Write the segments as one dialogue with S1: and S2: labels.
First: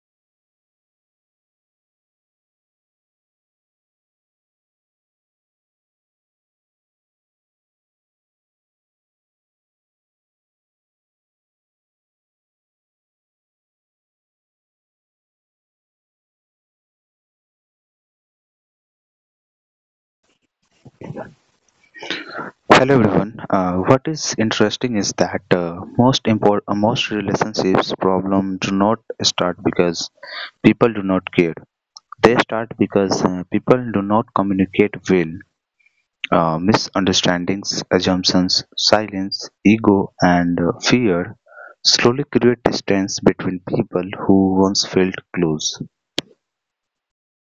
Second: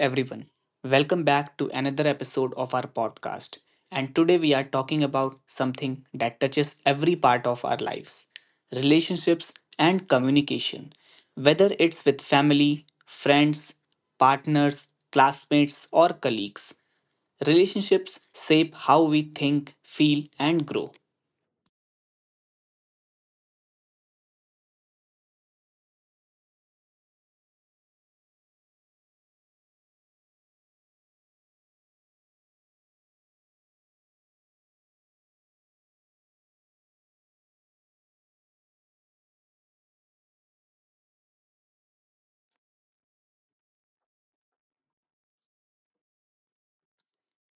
S1: everyone. Welcome back to another episode of our podcast. And today we are talking about something that touches every part of our lives relationships and communication. Whether it's with family, friends, partners, classmates, or colleagues, relationships shape how we think, feel, and grow.
S2: Hello everyone. What is interesting is that most relationships problem do not start because people do not care. They start because people do not communicate well. Misunderstandings, assumptions, silence, ego, and fear slowly create distance between people who once felt close.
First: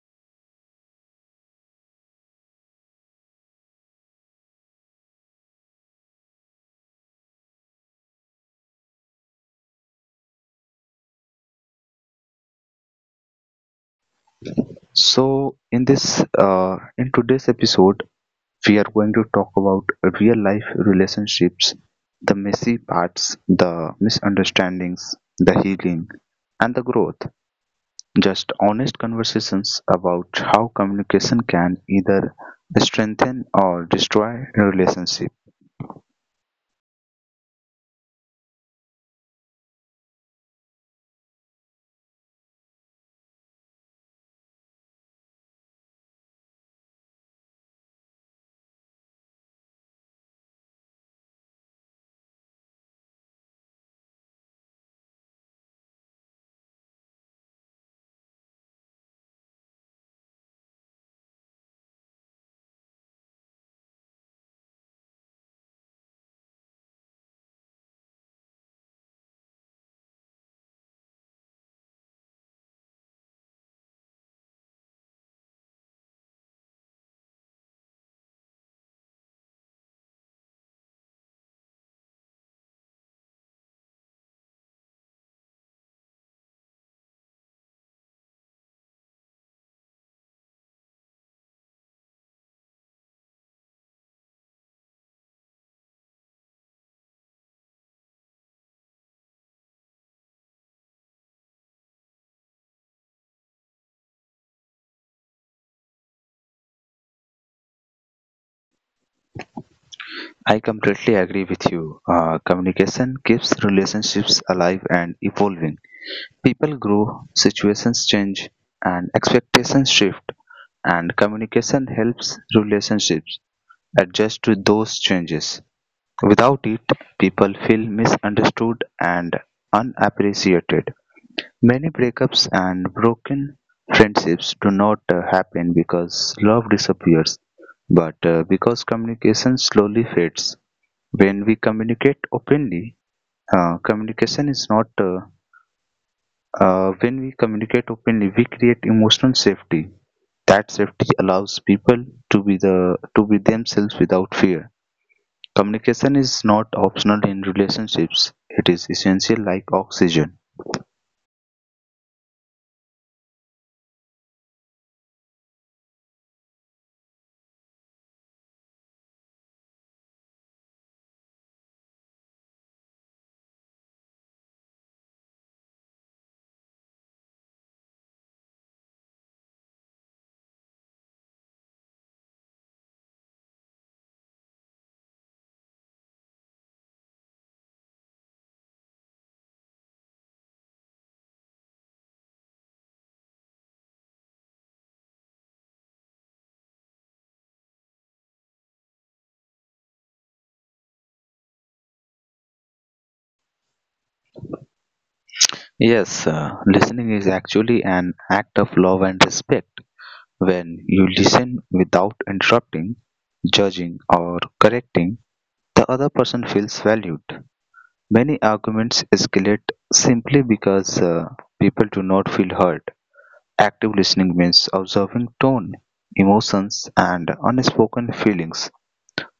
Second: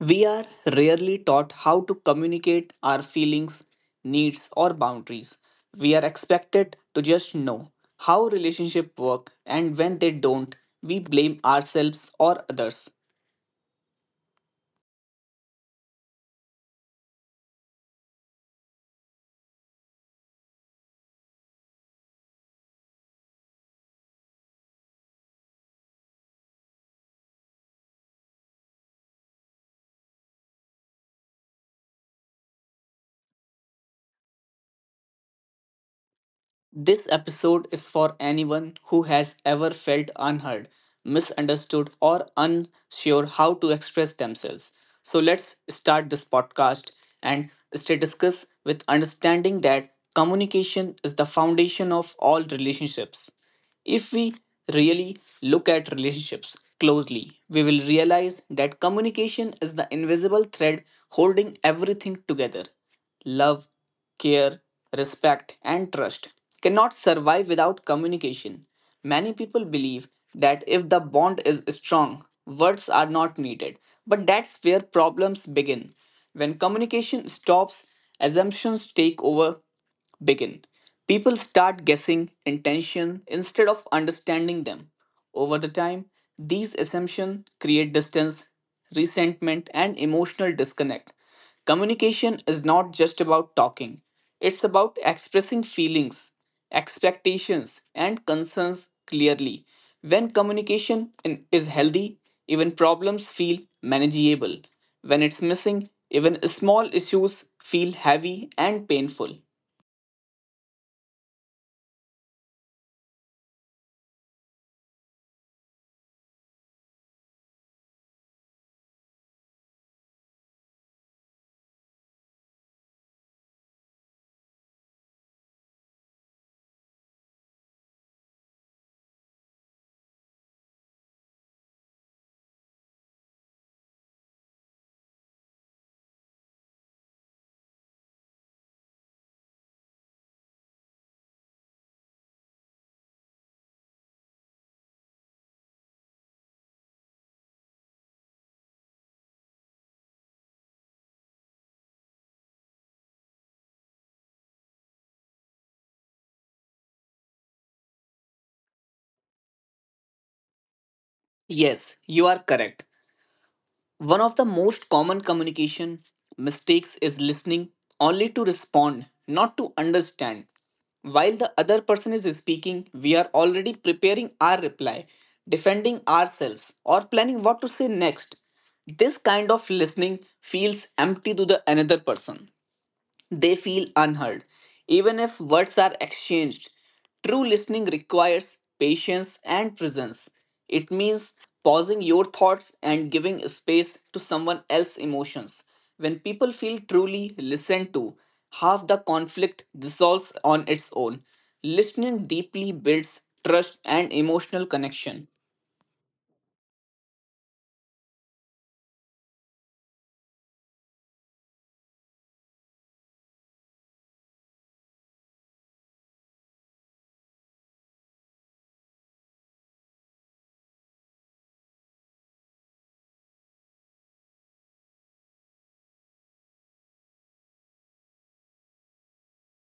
S1: We are rarely taught how to communicate our feelings, needs, or boundaries. We are expected to just know how relationships work, and when they don't, we blame ourselves or others.
S2: So in today's episode, we are going to talk about real life relationships, the messy parts, the misunderstandings, the healing, and the growth. Just honest conversations about how communication can either strengthen or destroy a relationship.
S1: This episode is for anyone who has ever felt unheard, misunderstood, or unsure how to express themselves. So let's start this podcast and stay discuss with understanding that communication is the foundation of all relationships. If we really look at relationships closely, we will realize that communication is the invisible thread holding everything together. Love, care, respect, and trust cannot survive without communication. Many people believe that if the bond is strong, words are not needed. But that's where problems begin. When communication stops, assumptions take over begin. People start guessing intention instead of understanding them. Over the time, these assumptions create distance, resentment, and emotional disconnect. Communication is not just about talking, it's about expressing feelings, expectations, and concerns clearly. When communication is healthy, even problems feel manageable. When it's missing, even small issues feel heavy and painful.
S2: I completely agree with you. Communication keeps relationships alive and evolving. People grow, situations change, and expectations shift and communication helps relationships adjust to those changes. Without it, people feel misunderstood and unappreciated. Many breakups and broken friendships do not happen because love disappears, but because communication slowly fades. When we communicate openly, communication is not When we communicate openly, we create emotional safety. That safety allows people to be themselves without fear. Communication is not optional in relationships, it is essential like oxygen.
S1: Yes, you are correct. One of the most common communication mistakes is listening only to respond, not to understand. While the other person is speaking, we are already preparing our reply, defending ourselves, or planning what to say next. This kind of listening feels empty to the another person. They feel unheard, even if words are exchanged. True listening requires patience and presence. It means pausing your thoughts and giving space to someone else's emotions. When people feel truly listened to, half the conflict dissolves on its own. Listening deeply builds trust and emotional connection.
S2: Yes, listening is actually an act of love and respect. When you listen without interrupting, judging, or correcting, the other person feels valued. Many arguments escalate simply because people do not feel heard. Active listening means observing tone, emotions, and unspoken feelings.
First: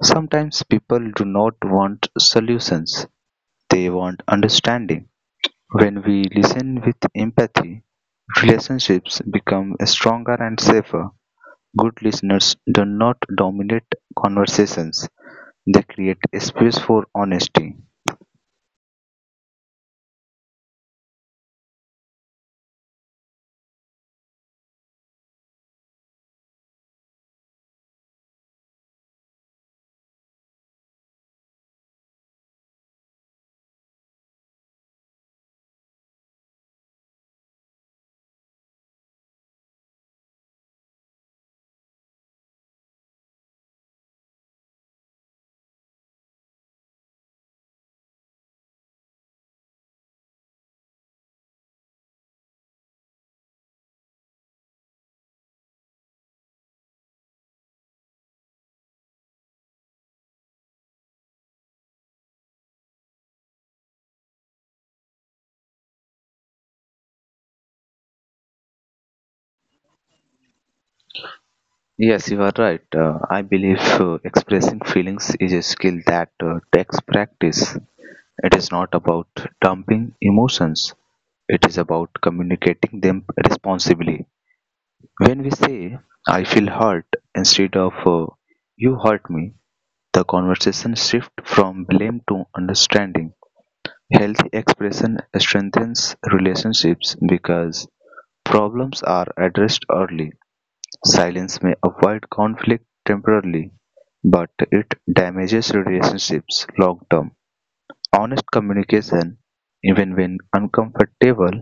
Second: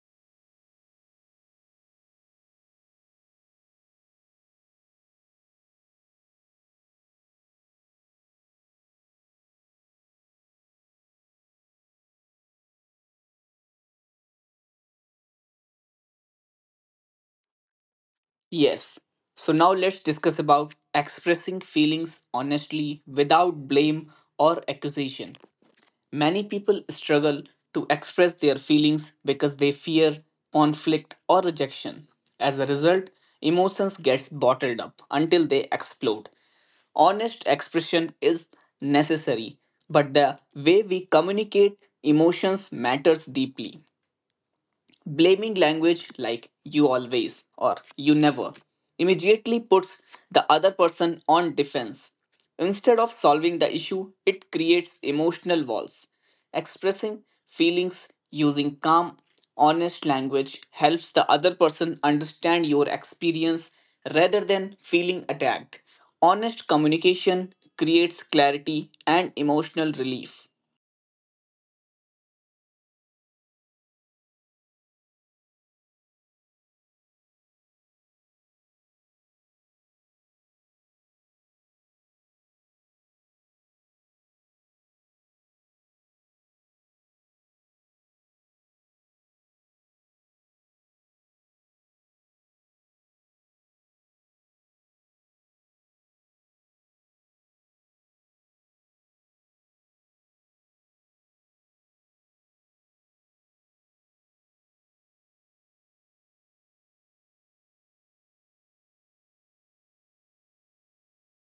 S2: Sometimes people do not want solutions, they want understanding. When we listen with empathy, relationships become stronger and safer. Good listeners do not dominate conversations, they create a space for honesty.
S1: Yes. So now let's discuss about expressing feelings honestly without blame or accusation. Many people struggle to express their feelings because they fear conflict or rejection. As a result, emotions gets bottled up until they explode. Honest expression is necessary, but the way we communicate emotions matters deeply. Blaming language like you always or you never immediately puts the other person on defense. Instead of solving the issue, it creates emotional walls. Expressing feelings using calm, honest language helps the other person understand your experience rather than feeling attacked. Honest communication creates clarity and emotional relief.
S2: Yes, you are right. I believe expressing feelings is a skill that takes practice. It is not about dumping emotions, it is about communicating them responsibly. When we say, I feel hurt, instead of you hurt me, the conversation shifts from blame to understanding. Healthy expression strengthens relationships because problems are addressed early. Silence may avoid conflict temporarily, but it damages relationships long term. Honest communication, even when uncomfortable,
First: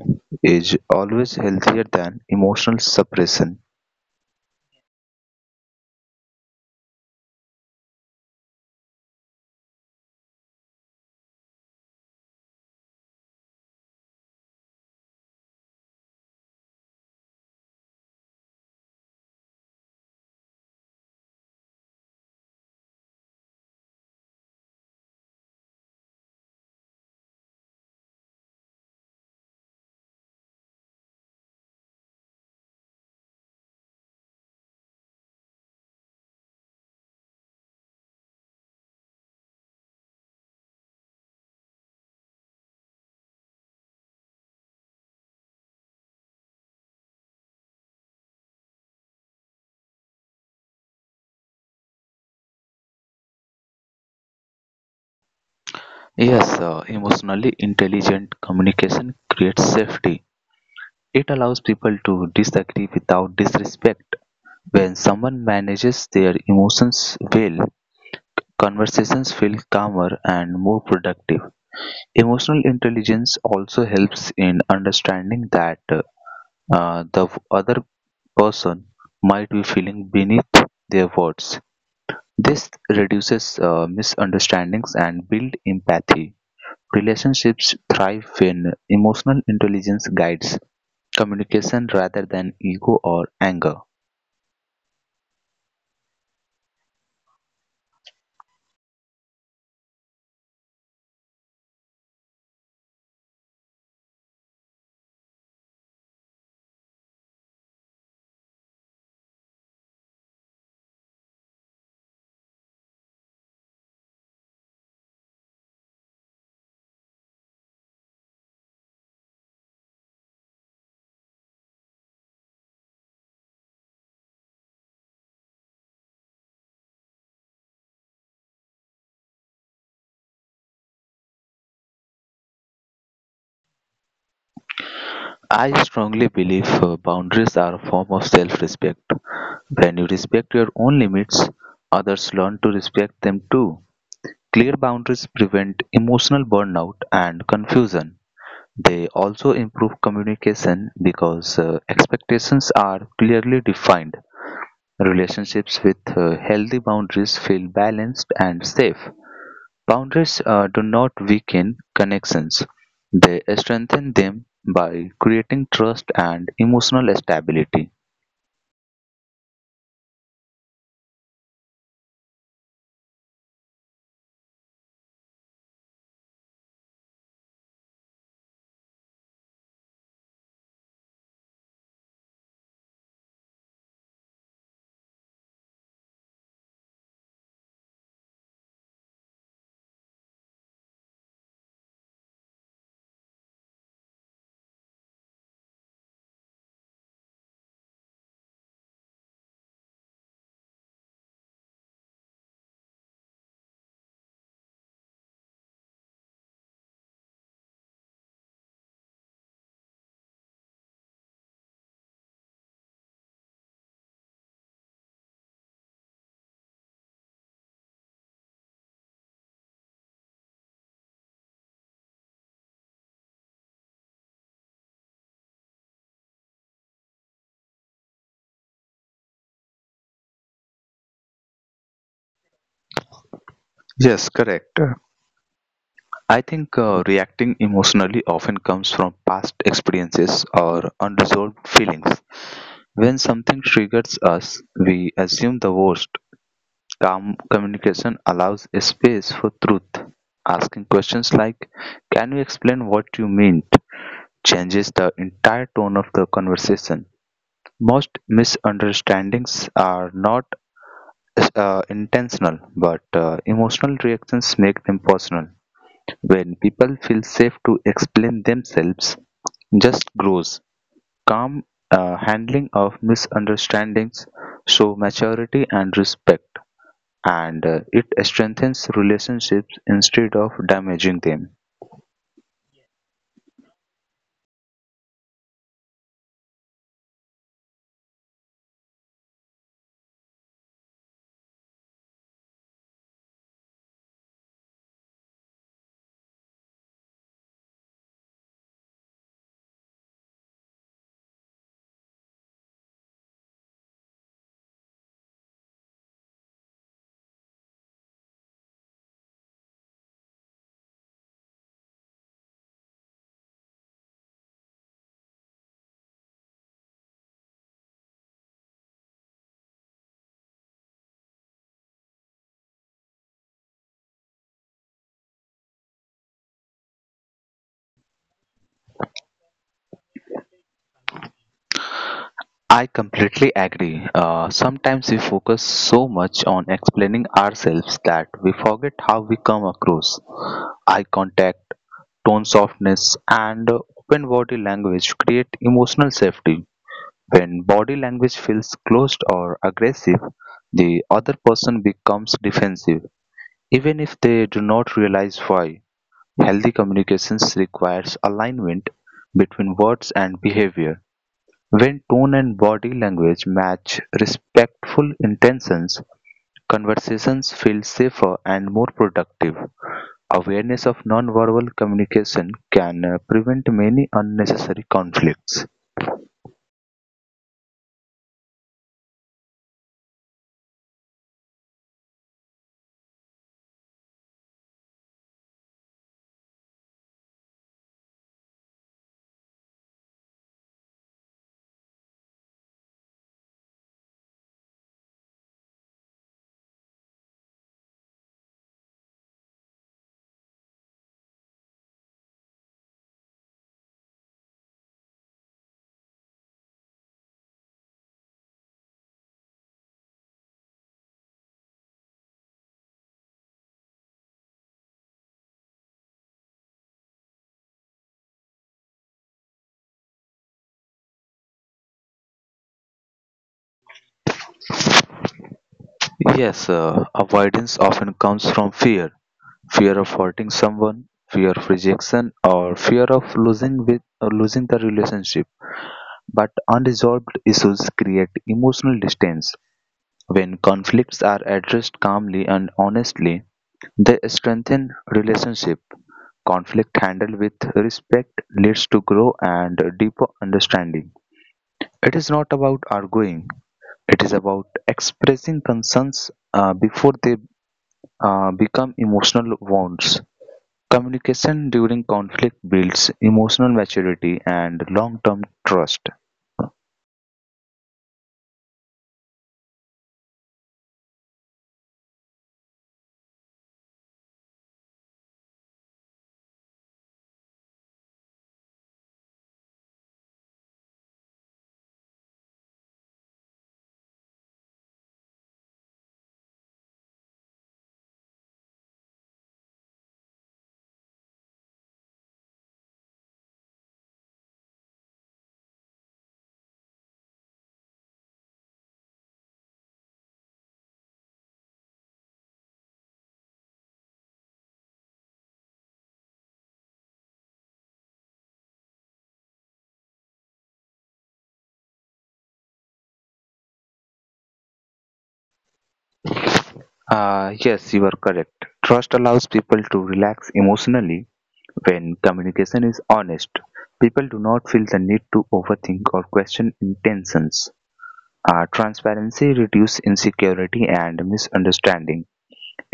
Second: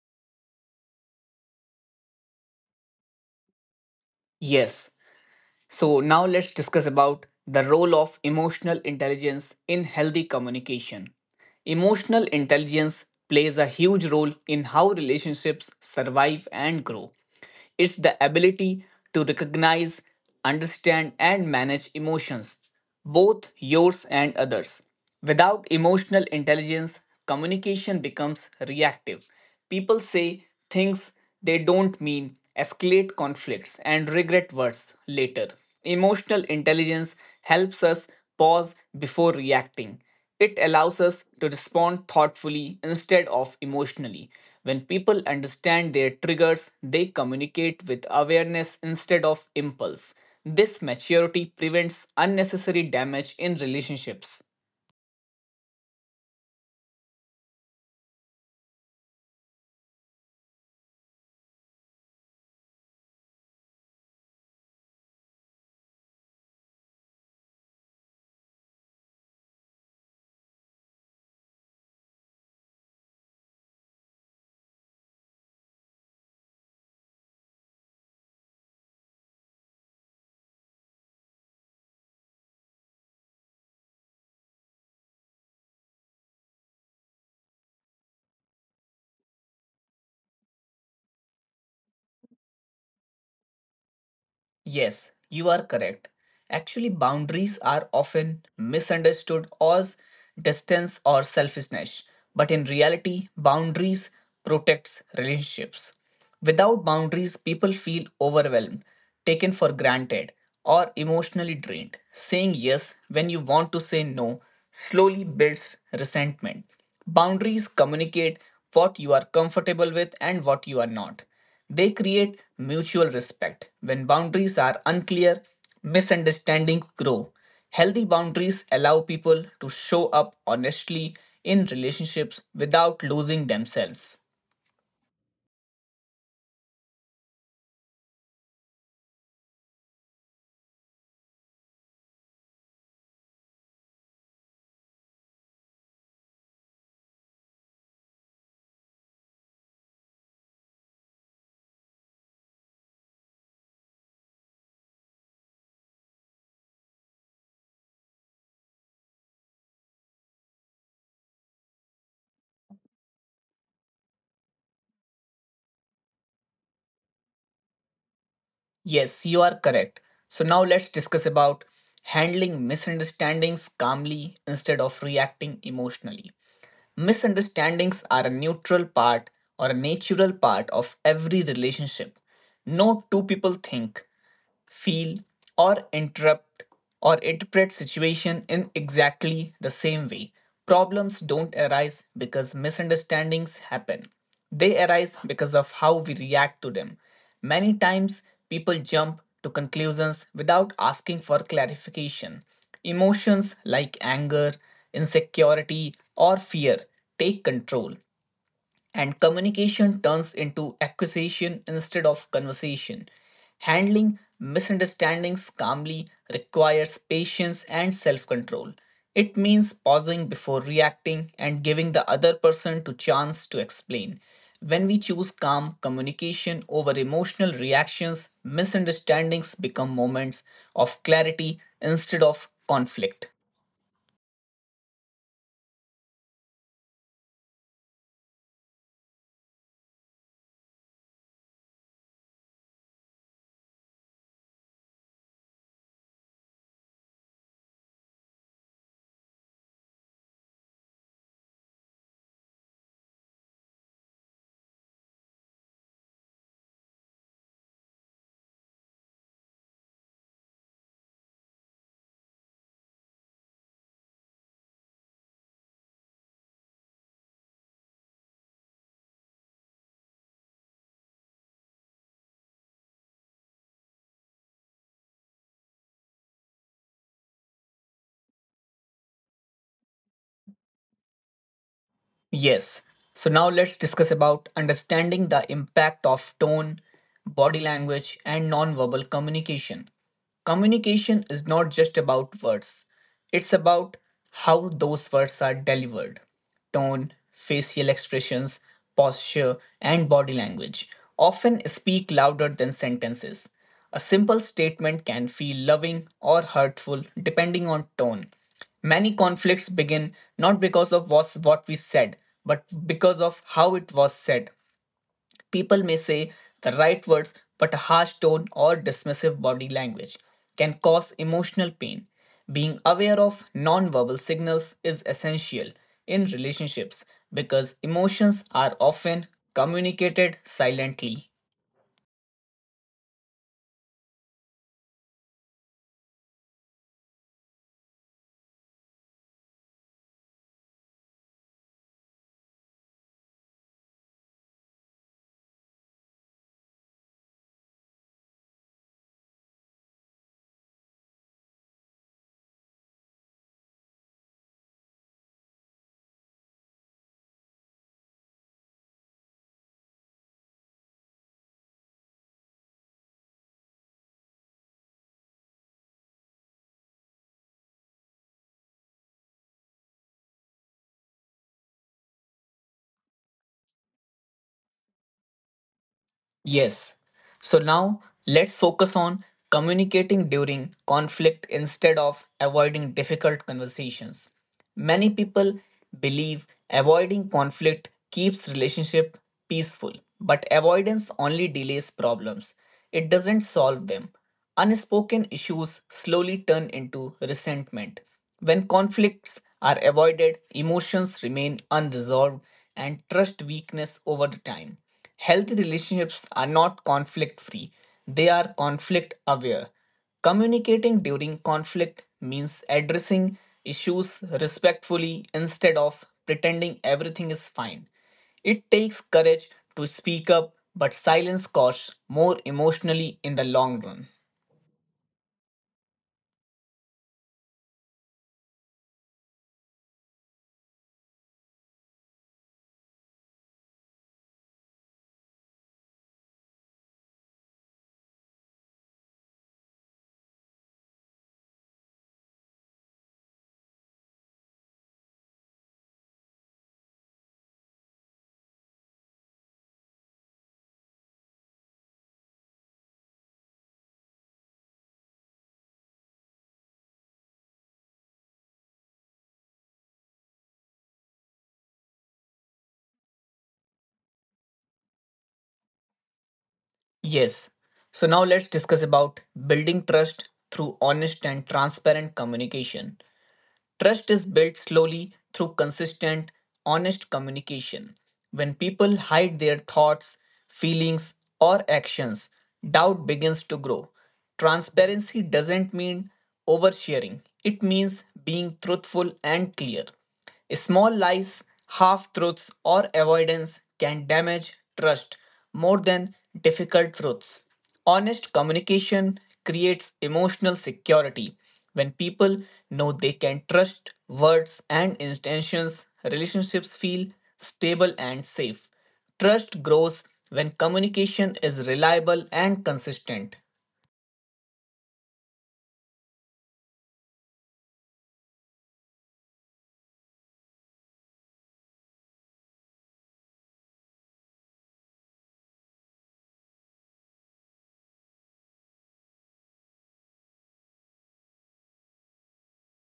S2: is always healthier than emotional suppression.
S1: Yes, so now let's discuss about the role of emotional intelligence in healthy communication. Emotional intelligence plays a huge role in how relationships survive and grow. It's the ability to recognize, understand, and manage emotions, both yours and others. Without emotional intelligence, communication becomes reactive. People say things they don't mean, escalate conflicts, and regret words later. Emotional intelligence helps us pause before reacting. It allows us to respond thoughtfully instead of emotionally. When people understand their triggers, they communicate with awareness instead of impulse. This maturity prevents unnecessary damage in relationships.
S2: Yes, emotionally intelligent communication creates safety. It allows people to disagree without disrespect. When someone manages their emotions well, conversations feel calmer and more productive. Emotional intelligence also helps in understanding that the other person might be feeling beneath their words. This reduces misunderstandings and build empathy. Relationships thrive when emotional intelligence guides communication rather than ego or anger.
S1: Yes, you are correct. Actually, boundaries are often misunderstood as distance or selfishness, but in reality, boundaries protects relationships. Without boundaries, people feel overwhelmed, taken for granted, or emotionally drained. Saying yes when you want to say no slowly builds resentment. Boundaries communicate what you are comfortable with and what you are not. They create mutual respect. When boundaries are unclear, misunderstandings grow. Healthy boundaries allow people to show up honestly in relationships without losing themselves.
S2: I strongly believe boundaries are a form of self respect. When you respect your own limits, others learn to respect them too. Clear boundaries prevent emotional burnout and confusion. They also improve communication because expectations are clearly defined. Relationships with healthy boundaries feel balanced and safe. Boundaries do not weaken connections; they strengthen them by creating trust and emotional stability.
S1: Yes, you are correct. So now let's discuss about handling misunderstandings calmly instead of reacting emotionally. Misunderstandings are a neutral part or a natural part of every relationship. No two people think, feel, or interrupt or interpret situation in exactly the same way. Problems don't arise because misunderstandings happen. They arise because of how we react to them. Many times people jump to conclusions without asking for clarification. Emotions like anger, insecurity, or fear take control and communication turns into acquisition instead of conversation. Handling misunderstandings calmly requires patience and self control. It means pausing before reacting and giving the other person to chance to explain. When we choose calm communication over emotional reactions, misunderstandings become moments of clarity instead of conflict.
S2: Yes, correct. I think reacting emotionally often comes from past experiences or unresolved feelings. When something triggers us, we assume the worst. Calm communication allows a space for truth. Asking questions like, can you explain what you meant, changes the entire tone of the conversation. Most misunderstandings are not intentional, but emotional reactions make them personal. When people feel safe to explain themselves, just grows. Calm handling of misunderstandings show maturity and respect, and it strengthens relationships instead of damaging them.
S1: Yes. So now let's discuss about understanding the impact of tone, body language, and nonverbal communication. Communication is not just about words, it's about how those words are delivered. Tone, facial expressions, posture, and body language often speak louder than sentences. A simple statement can feel loving or hurtful depending on tone. Many conflicts begin not because of what we said, but because of how it was said. People may say the right words, but a harsh tone or dismissive body language can cause emotional pain. Being aware of nonverbal signals is essential in relationships because emotions are often communicated silently.
S2: I completely agree. Sometimes we focus so much on explaining ourselves that we forget how we come across. Eye contact, tone softness, and open body language create emotional safety. When body language feels closed or aggressive, the other person becomes defensive, even if they do not realize why. Healthy communications requires alignment between words and behavior when tone and body language match respectful intentions, conversations feel safer and more productive. Awareness of nonverbal communication can prevent many unnecessary conflicts.
S1: Yes. So now let's focus on communicating during conflict instead of avoiding difficult conversations. Many people believe avoiding conflict keeps relationship peaceful, but avoidance only delays problems. It doesn't solve them. Unspoken issues slowly turn into resentment. When conflicts are avoided, emotions remain unresolved and trust weakness over the time. Healthy relationships are not conflict free, they are conflict aware. Communicating during conflict means addressing issues respectfully instead of pretending everything is fine. It takes courage to speak up, but silence costs more emotionally in the long run.
S2: Yes, avoidance often comes from fear fear of hurting someone, fear of rejection, or fear of losing, with, or losing the relationship. But unresolved issues create emotional distance. When conflicts are addressed calmly and honestly, they strengthen relationship. Conflict handled with respect leads to growth and deeper understanding. It is not about arguing; it is about expressing concerns before they become emotional wounds. Communication during conflict builds emotional maturity and long-term trust.
S1: Yes. So now let's discuss about building trust through honest and transparent communication. Trust is built slowly through consistent, honest communication. When people hide their thoughts, feelings, or actions, doubt begins to grow. Transparency doesn't mean oversharing, it means being truthful and clear. Small lies, half truths, or avoidance can damage trust more than difficult truths. Honest communication creates emotional security. When people know they can trust words and intentions, relationships feel stable and safe. Trust grows when communication is reliable and consistent.
S2: Yes, you are correct. Trust allows people to relax emotionally when communication is honest. People do not feel the need to overthink or question intentions. Transparency reduces insecurity and misunderstanding,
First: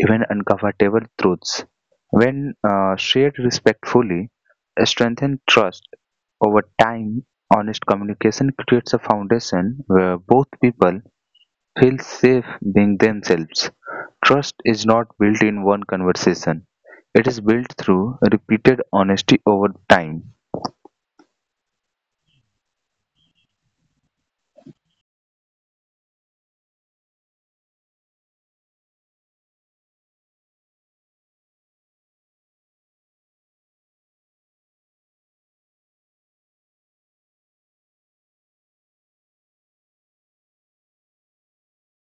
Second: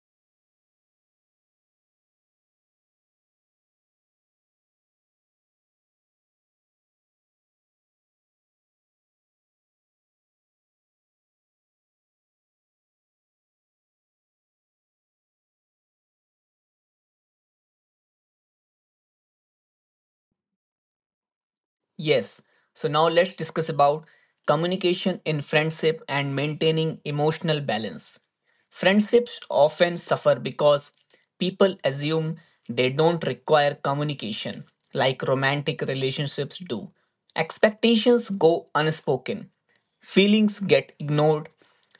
S2: even uncomfortable truths. When shared respectfully, strengthen trust. Over time, honest communication creates a foundation where both people feel safe being themselves. Trust is not built in one conversation, it is built through repeated honesty over time.
S1: Yes. So now let's discuss about communication in friendship and maintaining emotional balance. Friendships often suffer because people assume they don't require communication like romantic relationships do. Expectations go unspoken. Feelings get ignored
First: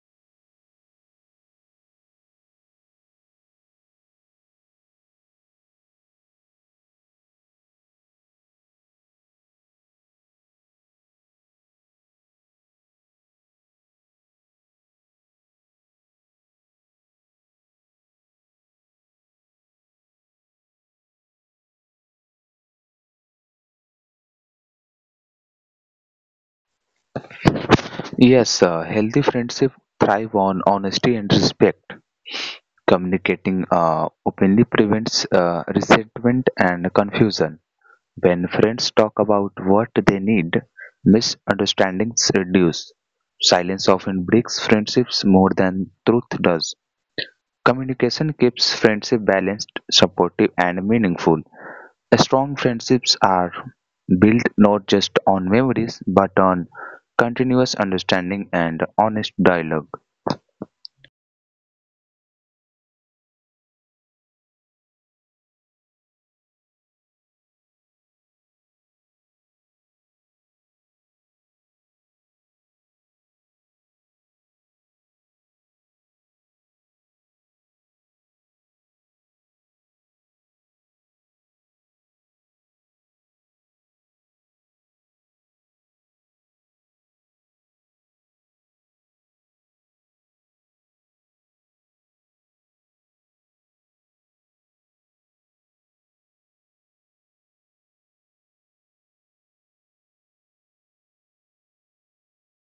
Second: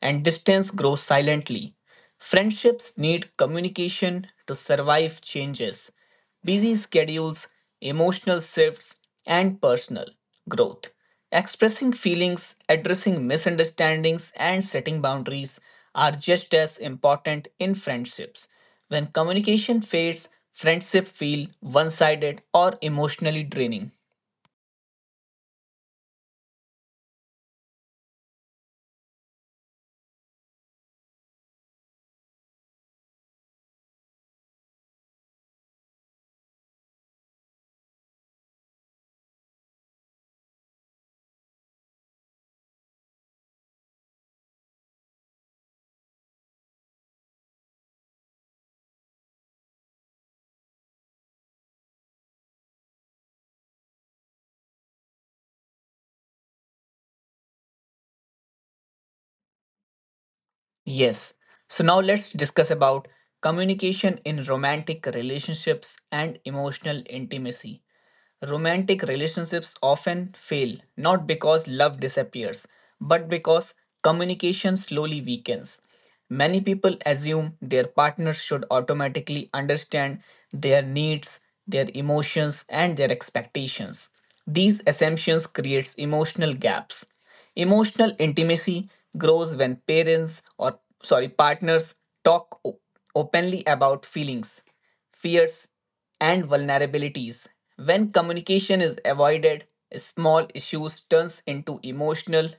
S1: and distance grows silently. Friendships need communication to survive changes, busy schedules, emotional shifts, and personal growth. Expressing feelings, addressing misunderstandings, and setting boundaries are just as important in friendships. When communication fades, friendships feel one sided or emotionally draining.
S2: Yes, healthy friendship thrive on honesty and respect. Communicating openly prevents resentment and confusion. When friends talk about what they need, misunderstandings reduce. Silence often breaks friendships more than truth does. Communication keeps friendship balanced, supportive, and meaningful. Strong friendships are built not just on memories but on continuous understanding and honest dialogue.
S1: Yes. So now let's discuss about communication in romantic relationships and emotional intimacy. Romantic relationships often fail not because love disappears, but because communication slowly weakens. Many people assume their partners should automatically understand their needs, their emotions, and their expectations. These assumptions creates emotional gaps. Emotional intimacy grows when parents or sorry partners talk o- openly about feelings fears, and vulnerabilities. When communication is avoided, small issues turns into emotional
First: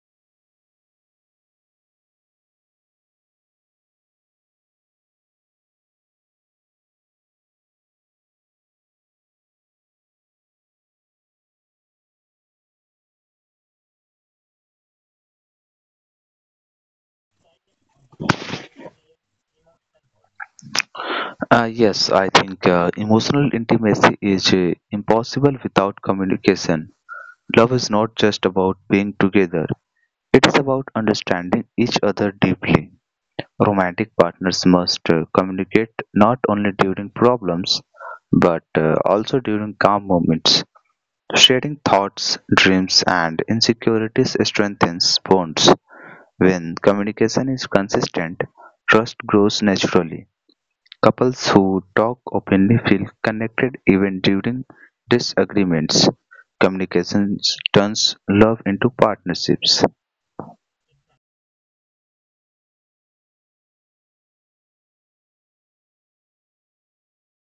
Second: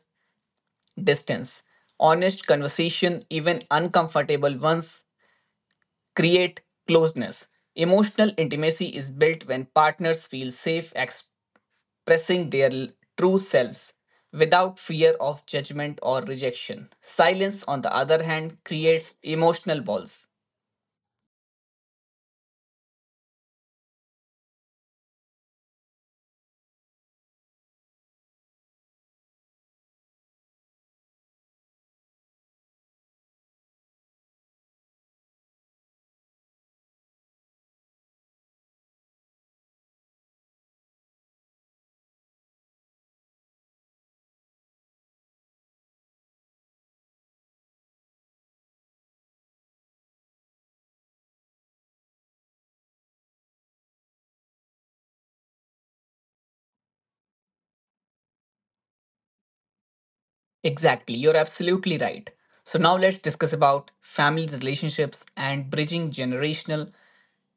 S1: distance. Honest conversation, even uncomfortable ones, create closeness. Emotional intimacy is built when partners feel safe expressing true selves without fear of judgment or rejection. Silence, on the other hand, creates emotional walls.
S2: Yes, I think emotional intimacy is impossible without communication. Love is not just about being together, it is about understanding each other deeply. Romantic partners must communicate not only during problems but also during calm moments. Sharing thoughts, dreams, and insecurities strengthens bonds. When communication is consistent, trust grows naturally. Couples who talk openly feel connected even during disagreements. Communication turns love into partnerships.
S1: Exactly, you're absolutely right. So now let's discuss about family relationships and bridging generational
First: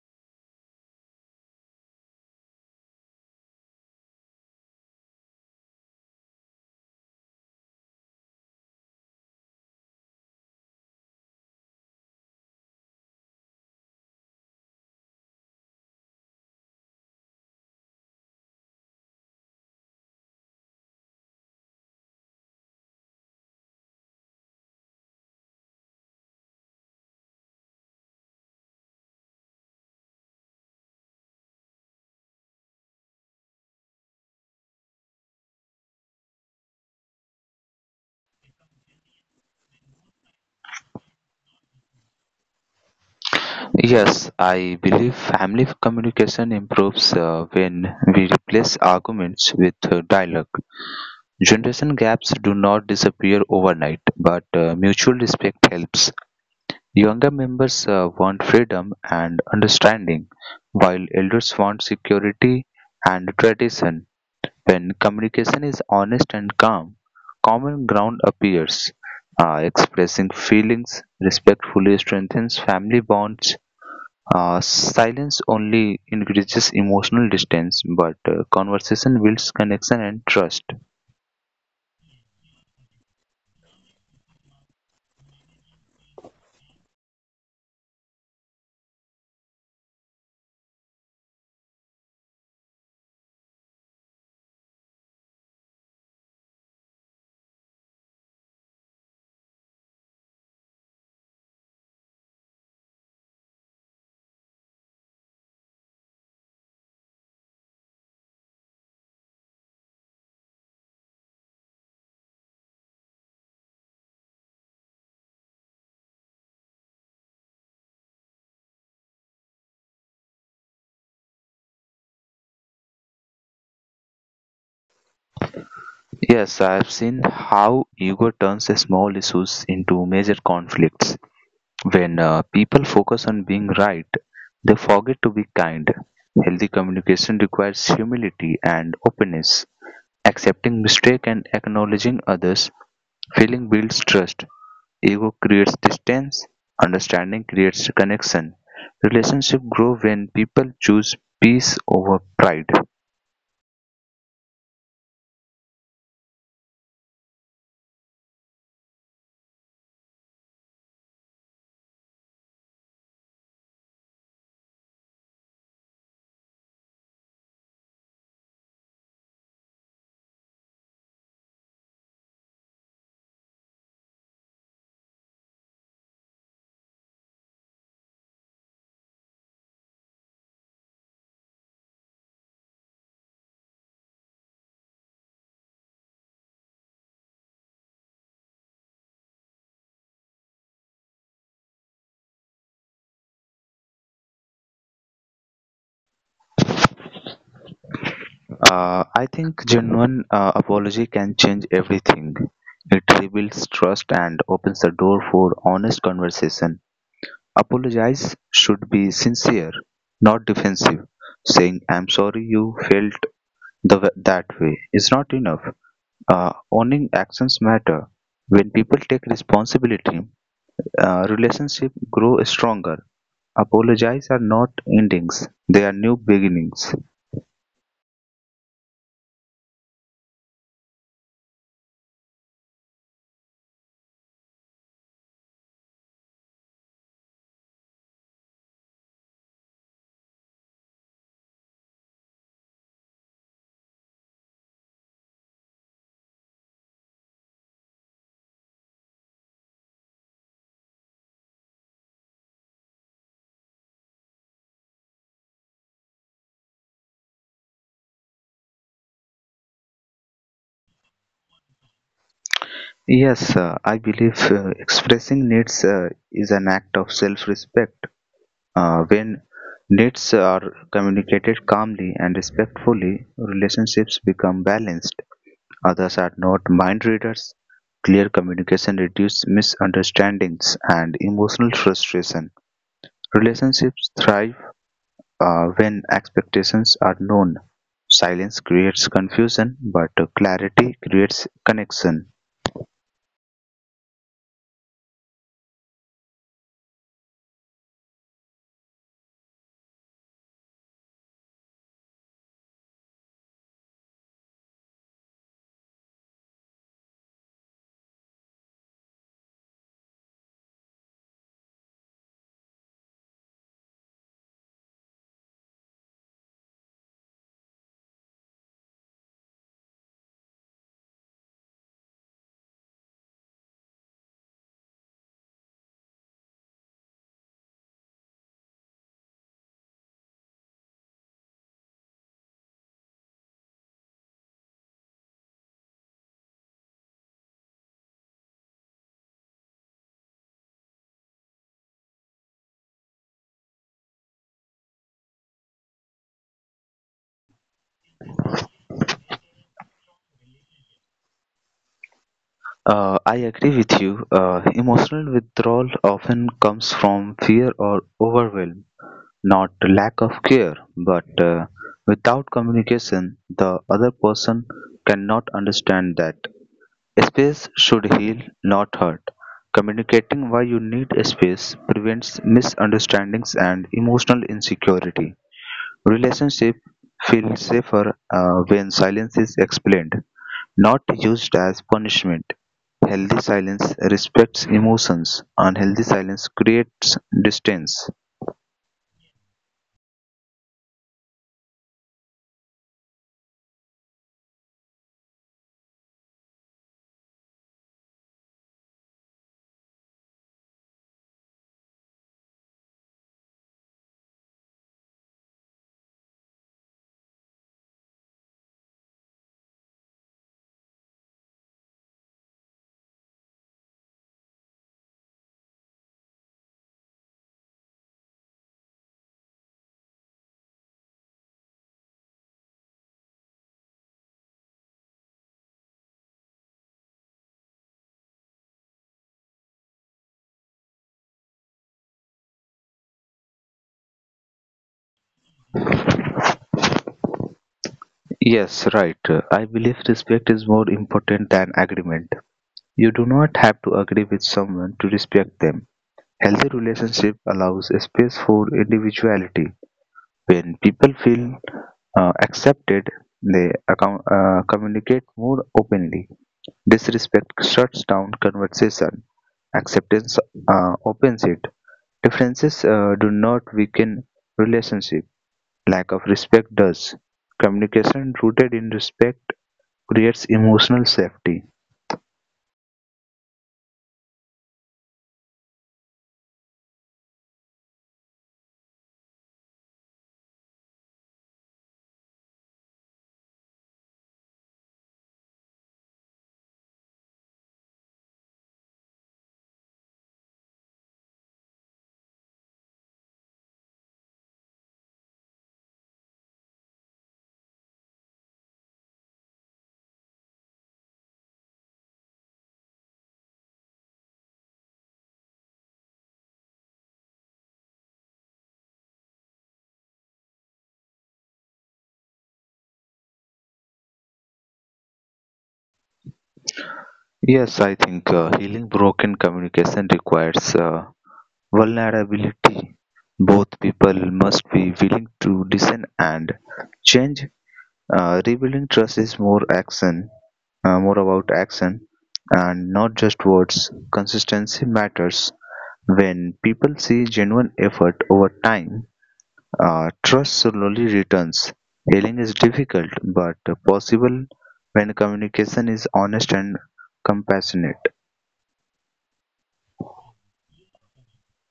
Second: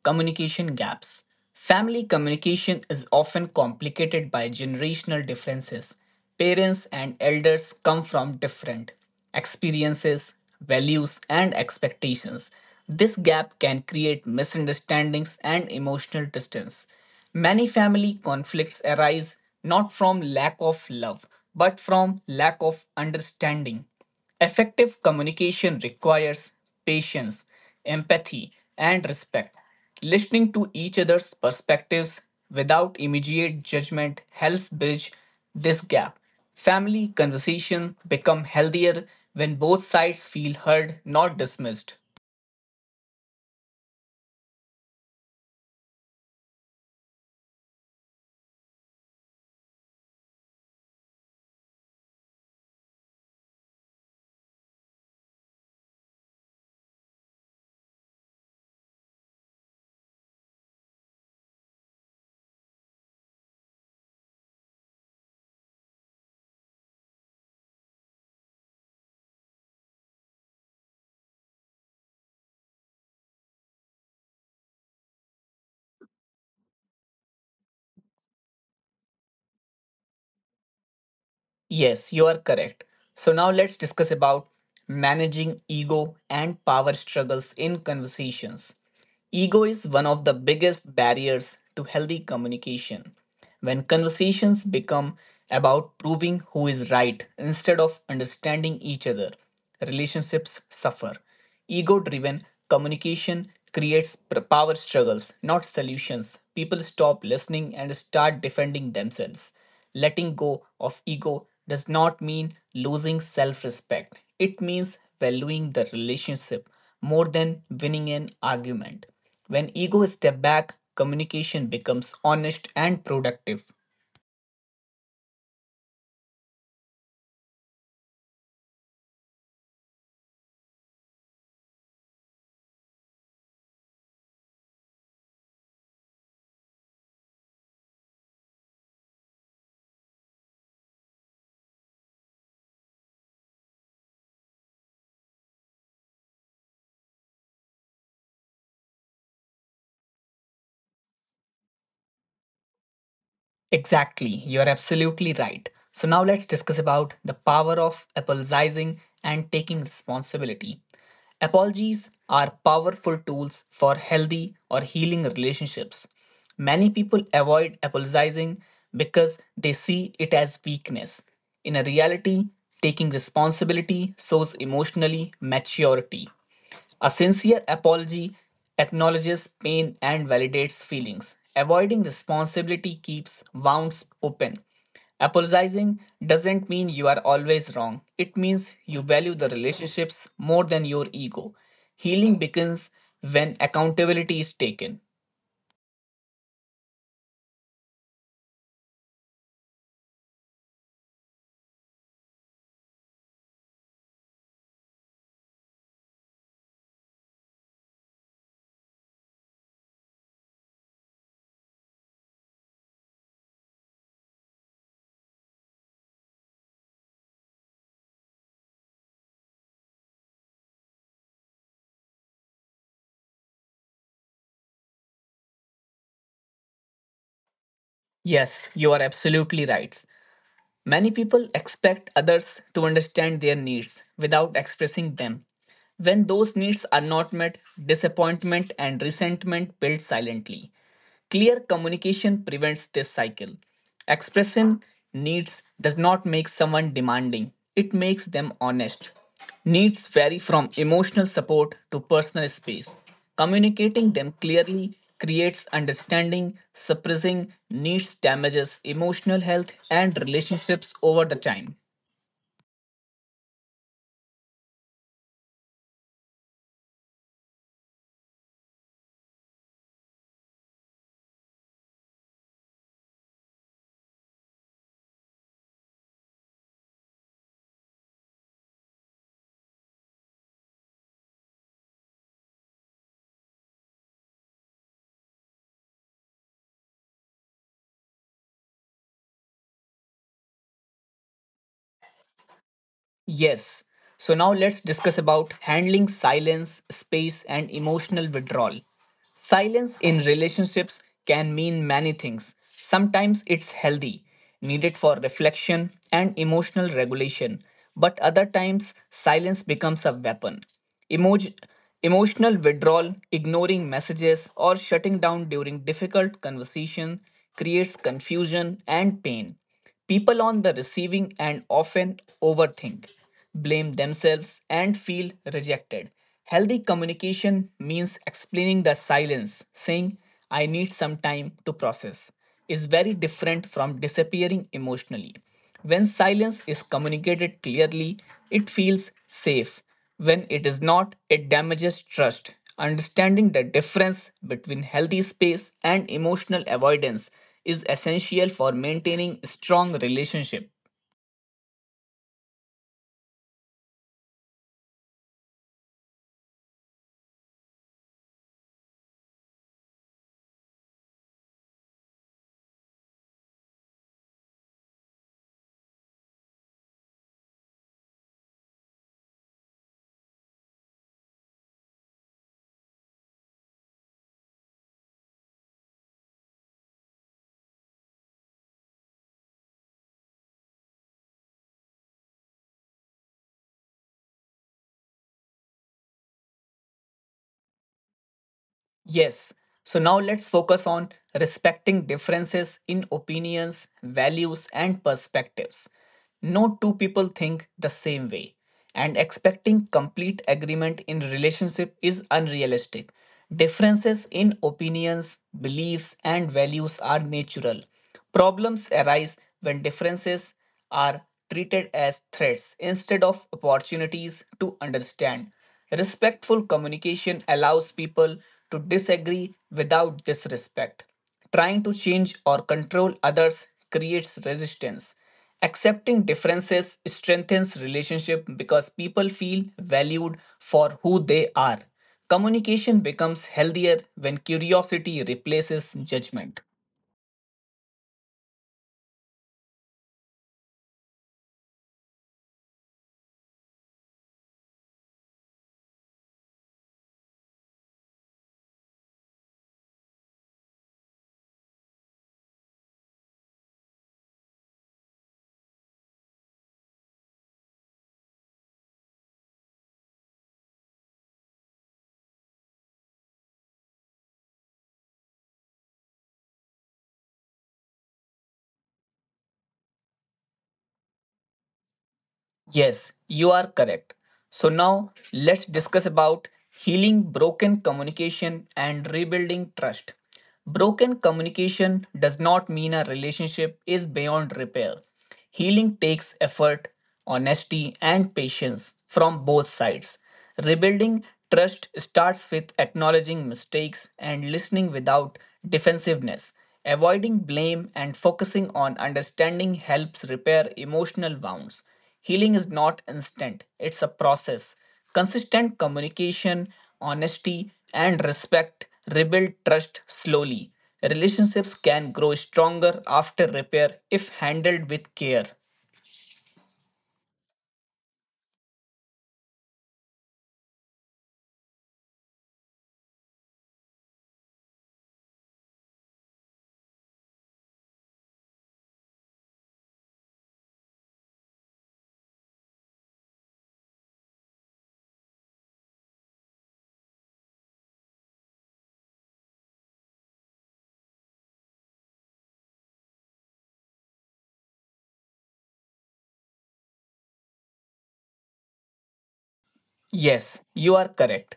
S1: communication gaps. Family communication is often complicated by generational differences. Parents and elders come from different experiences, values, and expectations. This gap can create misunderstandings and emotional distance. Many family conflicts arise not from lack of love, but from lack of understanding. Effective communication requires patience, empathy, and respect. Listening to each other's perspectives without immediate judgment helps bridge this gap. Family conversation become healthier when both sides feel heard, not dismissed.
S2: Yes, I believe family communication improves when we replace arguments with dialogue. Generation gaps do not disappear overnight, but mutual respect helps. Younger members want freedom and understanding, while elders want security and tradition. When communication is honest and calm, common ground appears. Expressing feelings respectfully strengthens family bonds silence only increases emotional distance, but conversation builds connection and trust.
S1: Yes, you are correct. So now let's discuss about managing ego and power struggles in conversations. Ego is one of the biggest barriers to healthy communication. When conversations become about proving who is right instead of understanding each other, relationships suffer. Ego driven communication creates power struggles, not solutions. People stop listening and start defending themselves. Letting go of ego does not mean losing self respect, it means valuing the relationship more than winning an argument. When ego steps back, communication becomes honest and productive.
S2: Yes, I have seen how ego turns small issues into major conflicts. When people focus on being right, they forget to be kind. Healthy communication requires humility and openness, accepting mistake and acknowledging others. Feeling builds trust, ego creates distance, understanding creates connection. Relationship grow when people choose peace over pride.
S1: Exactly, you're absolutely right. So now let's discuss about the power of apologizing and taking responsibility. Apologies are powerful tools for healthy or healing relationships. Many people avoid apologizing because they see it as weakness. In a reality, taking responsibility shows emotionally maturity. A sincere apology acknowledges pain and validates feelings. Avoiding responsibility keeps wounds open. Apologizing doesn't mean you are always wrong, it means you value the relationships more than your ego. Healing begins when accountability is taken.
S2: I think genuine apology can change everything. It rebuilds trust and opens the door for honest conversation. Apologize should be sincere, not defensive. Saying "I'm sorry you felt the, that way" is not enough. Owning actions matter. When people take responsibility, relationships grow stronger. Apologies are not endings, they are new beginnings.
S1: Yes, you are absolutely right. Many people expect others to understand their needs without expressing them. When those needs are not met, disappointment and resentment build silently. Clear communication prevents this cycle. Expressing needs does not make someone demanding, it makes them honest. Needs vary from emotional support to personal space. Communicating them clearly creates understanding, suppressing needs damages emotional health and relationships over the time.
S2: Yes, I believe expressing needs is an act of self respect. When needs are communicated calmly and respectfully, relationships become balanced. Others are not mind readers. Clear communication reduces misunderstandings and emotional frustration. Relationships thrive when expectations are known, silence creates confusion, but clarity creates connection.
S1: Yes. So now let's discuss about handling silence, space, and emotional withdrawal. Silence in relationships can mean many things. Sometimes it's healthy, needed for reflection and emotional regulation, but other times silence becomes a weapon. Emoj- Emotional withdrawal, ignoring messages, or shutting down during difficult conversation creates confusion and pain. People on the receiving end often overthink, blame themselves, and feel rejected. Healthy communication means explaining the silence, saying, I need some time to process, is very different from disappearing emotionally. When silence is communicated clearly, it feels safe. When it is not, it damages trust. Understanding the difference between healthy space and emotional avoidance is essential for maintaining strong relationship.
S2: I agree with you. Emotional withdrawal often comes from fear or overwhelm, not lack of care. But without communication, the other person cannot understand that. Space should heal, not hurt. Communicating why you need a space prevents misunderstandings and emotional insecurity. Relationship feel safer when silence is explained, not used as punishment. Healthy silence respects emotions, unhealthy silence creates distance.
S1: Yes. So now let's focus on respecting differences in opinions, values, and perspectives. No two people think the same way, and expecting complete agreement in relationship is unrealistic. Differences in opinions, beliefs, and values are natural. Problems arise when differences are treated as threats instead of opportunities to understand. Respectful communication allows people to disagree without disrespect. Trying to change or control others creates resistance. Accepting differences strengthens relationship because people feel valued for who they are. Communication becomes healthier when curiosity replaces judgment.
S2: Yes, right. I believe respect is more important than agreement. You do not have to agree with someone to respect them. Healthy relationship allows a space for individuality. When people feel accepted, they communicate more openly. Disrespect shuts down conversation; acceptance opens it. Differences do not weaken relationship; lack of respect does. Communication rooted in respect creates emotional safety.
S1: Yes, you are correct. So now let's discuss about healing broken communication and rebuilding trust. Broken communication does not mean a relationship is beyond repair. Healing takes effort, honesty, and patience from both sides. Rebuilding trust starts with acknowledging mistakes and listening without defensiveness. Avoiding blame and focusing on understanding helps repair emotional wounds. Healing is not instant, it's a process. Consistent communication, honesty, and respect rebuild trust slowly. Relationships can grow stronger after repair if handled with care.
S2: Yes, I think healing broken communication requires vulnerability. Both people must be willing to listen and change. Rebuilding trust is more about action, and not just words. Consistency matters. When people see genuine effort over time, trust slowly returns. Healing is difficult but possible when communication is honest and compassionate.
S1: Yes, you are correct.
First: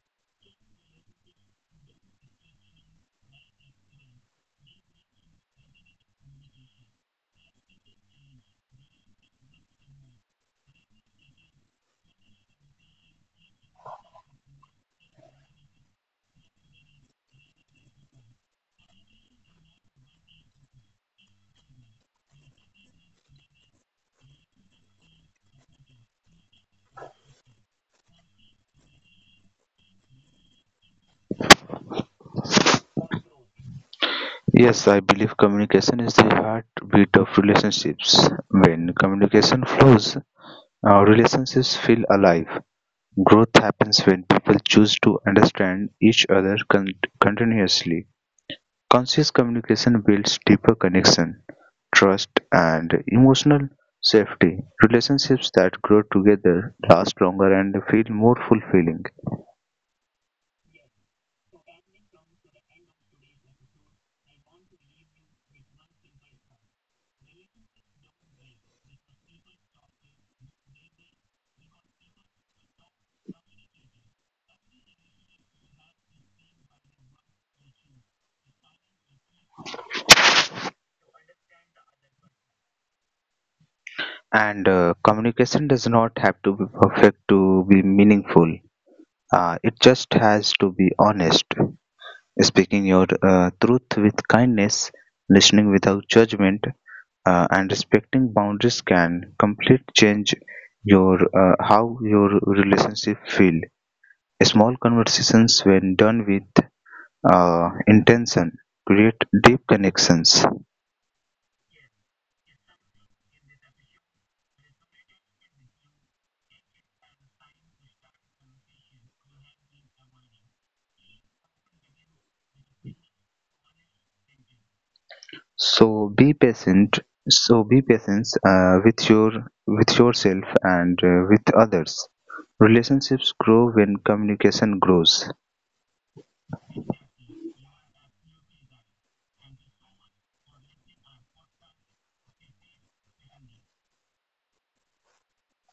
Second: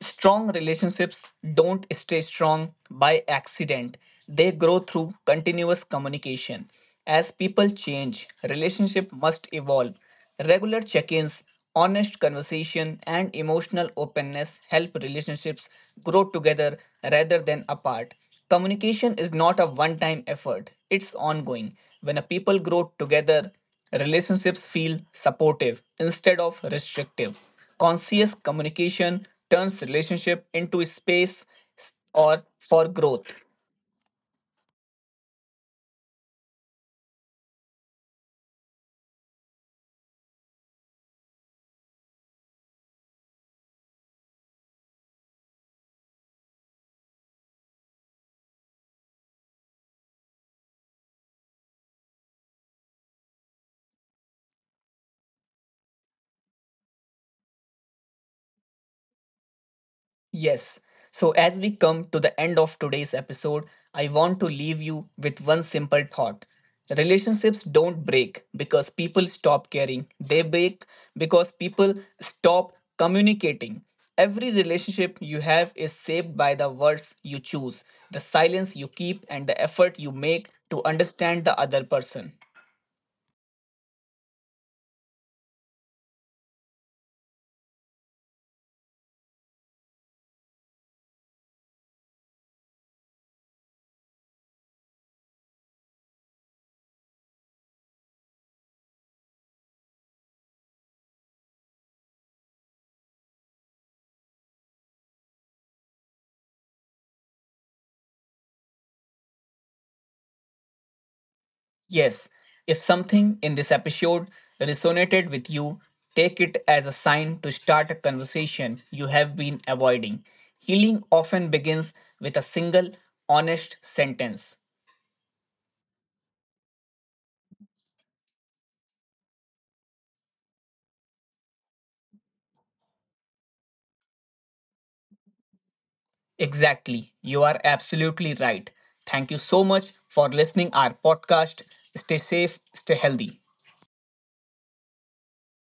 S1: Strong relationships don't stay strong by accident, they grow through continuous communication. As people change, relationship must evolve. Regular check-ins, honest conversation and emotional openness help relationships grow together rather than apart. Communication is not a one-time effort, it's ongoing. When a people grow together, relationships feel supportive instead of restrictive. Conscious communication turns relationship into space s- or for growth.
S2: Yes, I believe communication is the heartbeat of relationships. When communication flows, our relationships feel alive. Growth happens when people choose to understand each other continuously. Conscious communication builds deeper connection, trust, and emotional safety. Relationships that grow together last longer and feel more fulfilling.
S1: Yes. So, as we come to the end of today's episode, I want to leave you with one simple thought. Relationships don't break because people stop caring, they break because people stop communicating. Every relationship you have is shaped by the words you choose, the silence you keep, and the effort you make to understand the other person.
S2: And communication does not have to be perfect to be meaningful. It just has to be honest. Speaking your truth with kindness, listening without judgment, and respecting boundaries can completely change your how your relationship feel small conversations when done with intention create deep connections.
S1: Yes, if something in this episode resonated with you, take it as a sign to start a conversation you have been avoiding. Healing often begins with a single, honest sentence.
S2: so be patient so be patient with yourself and with others relationships grow when communication grows.
S1: Exactly, you are absolutely right. Thank you so much for listening our podcast. Stay safe, stay healthy.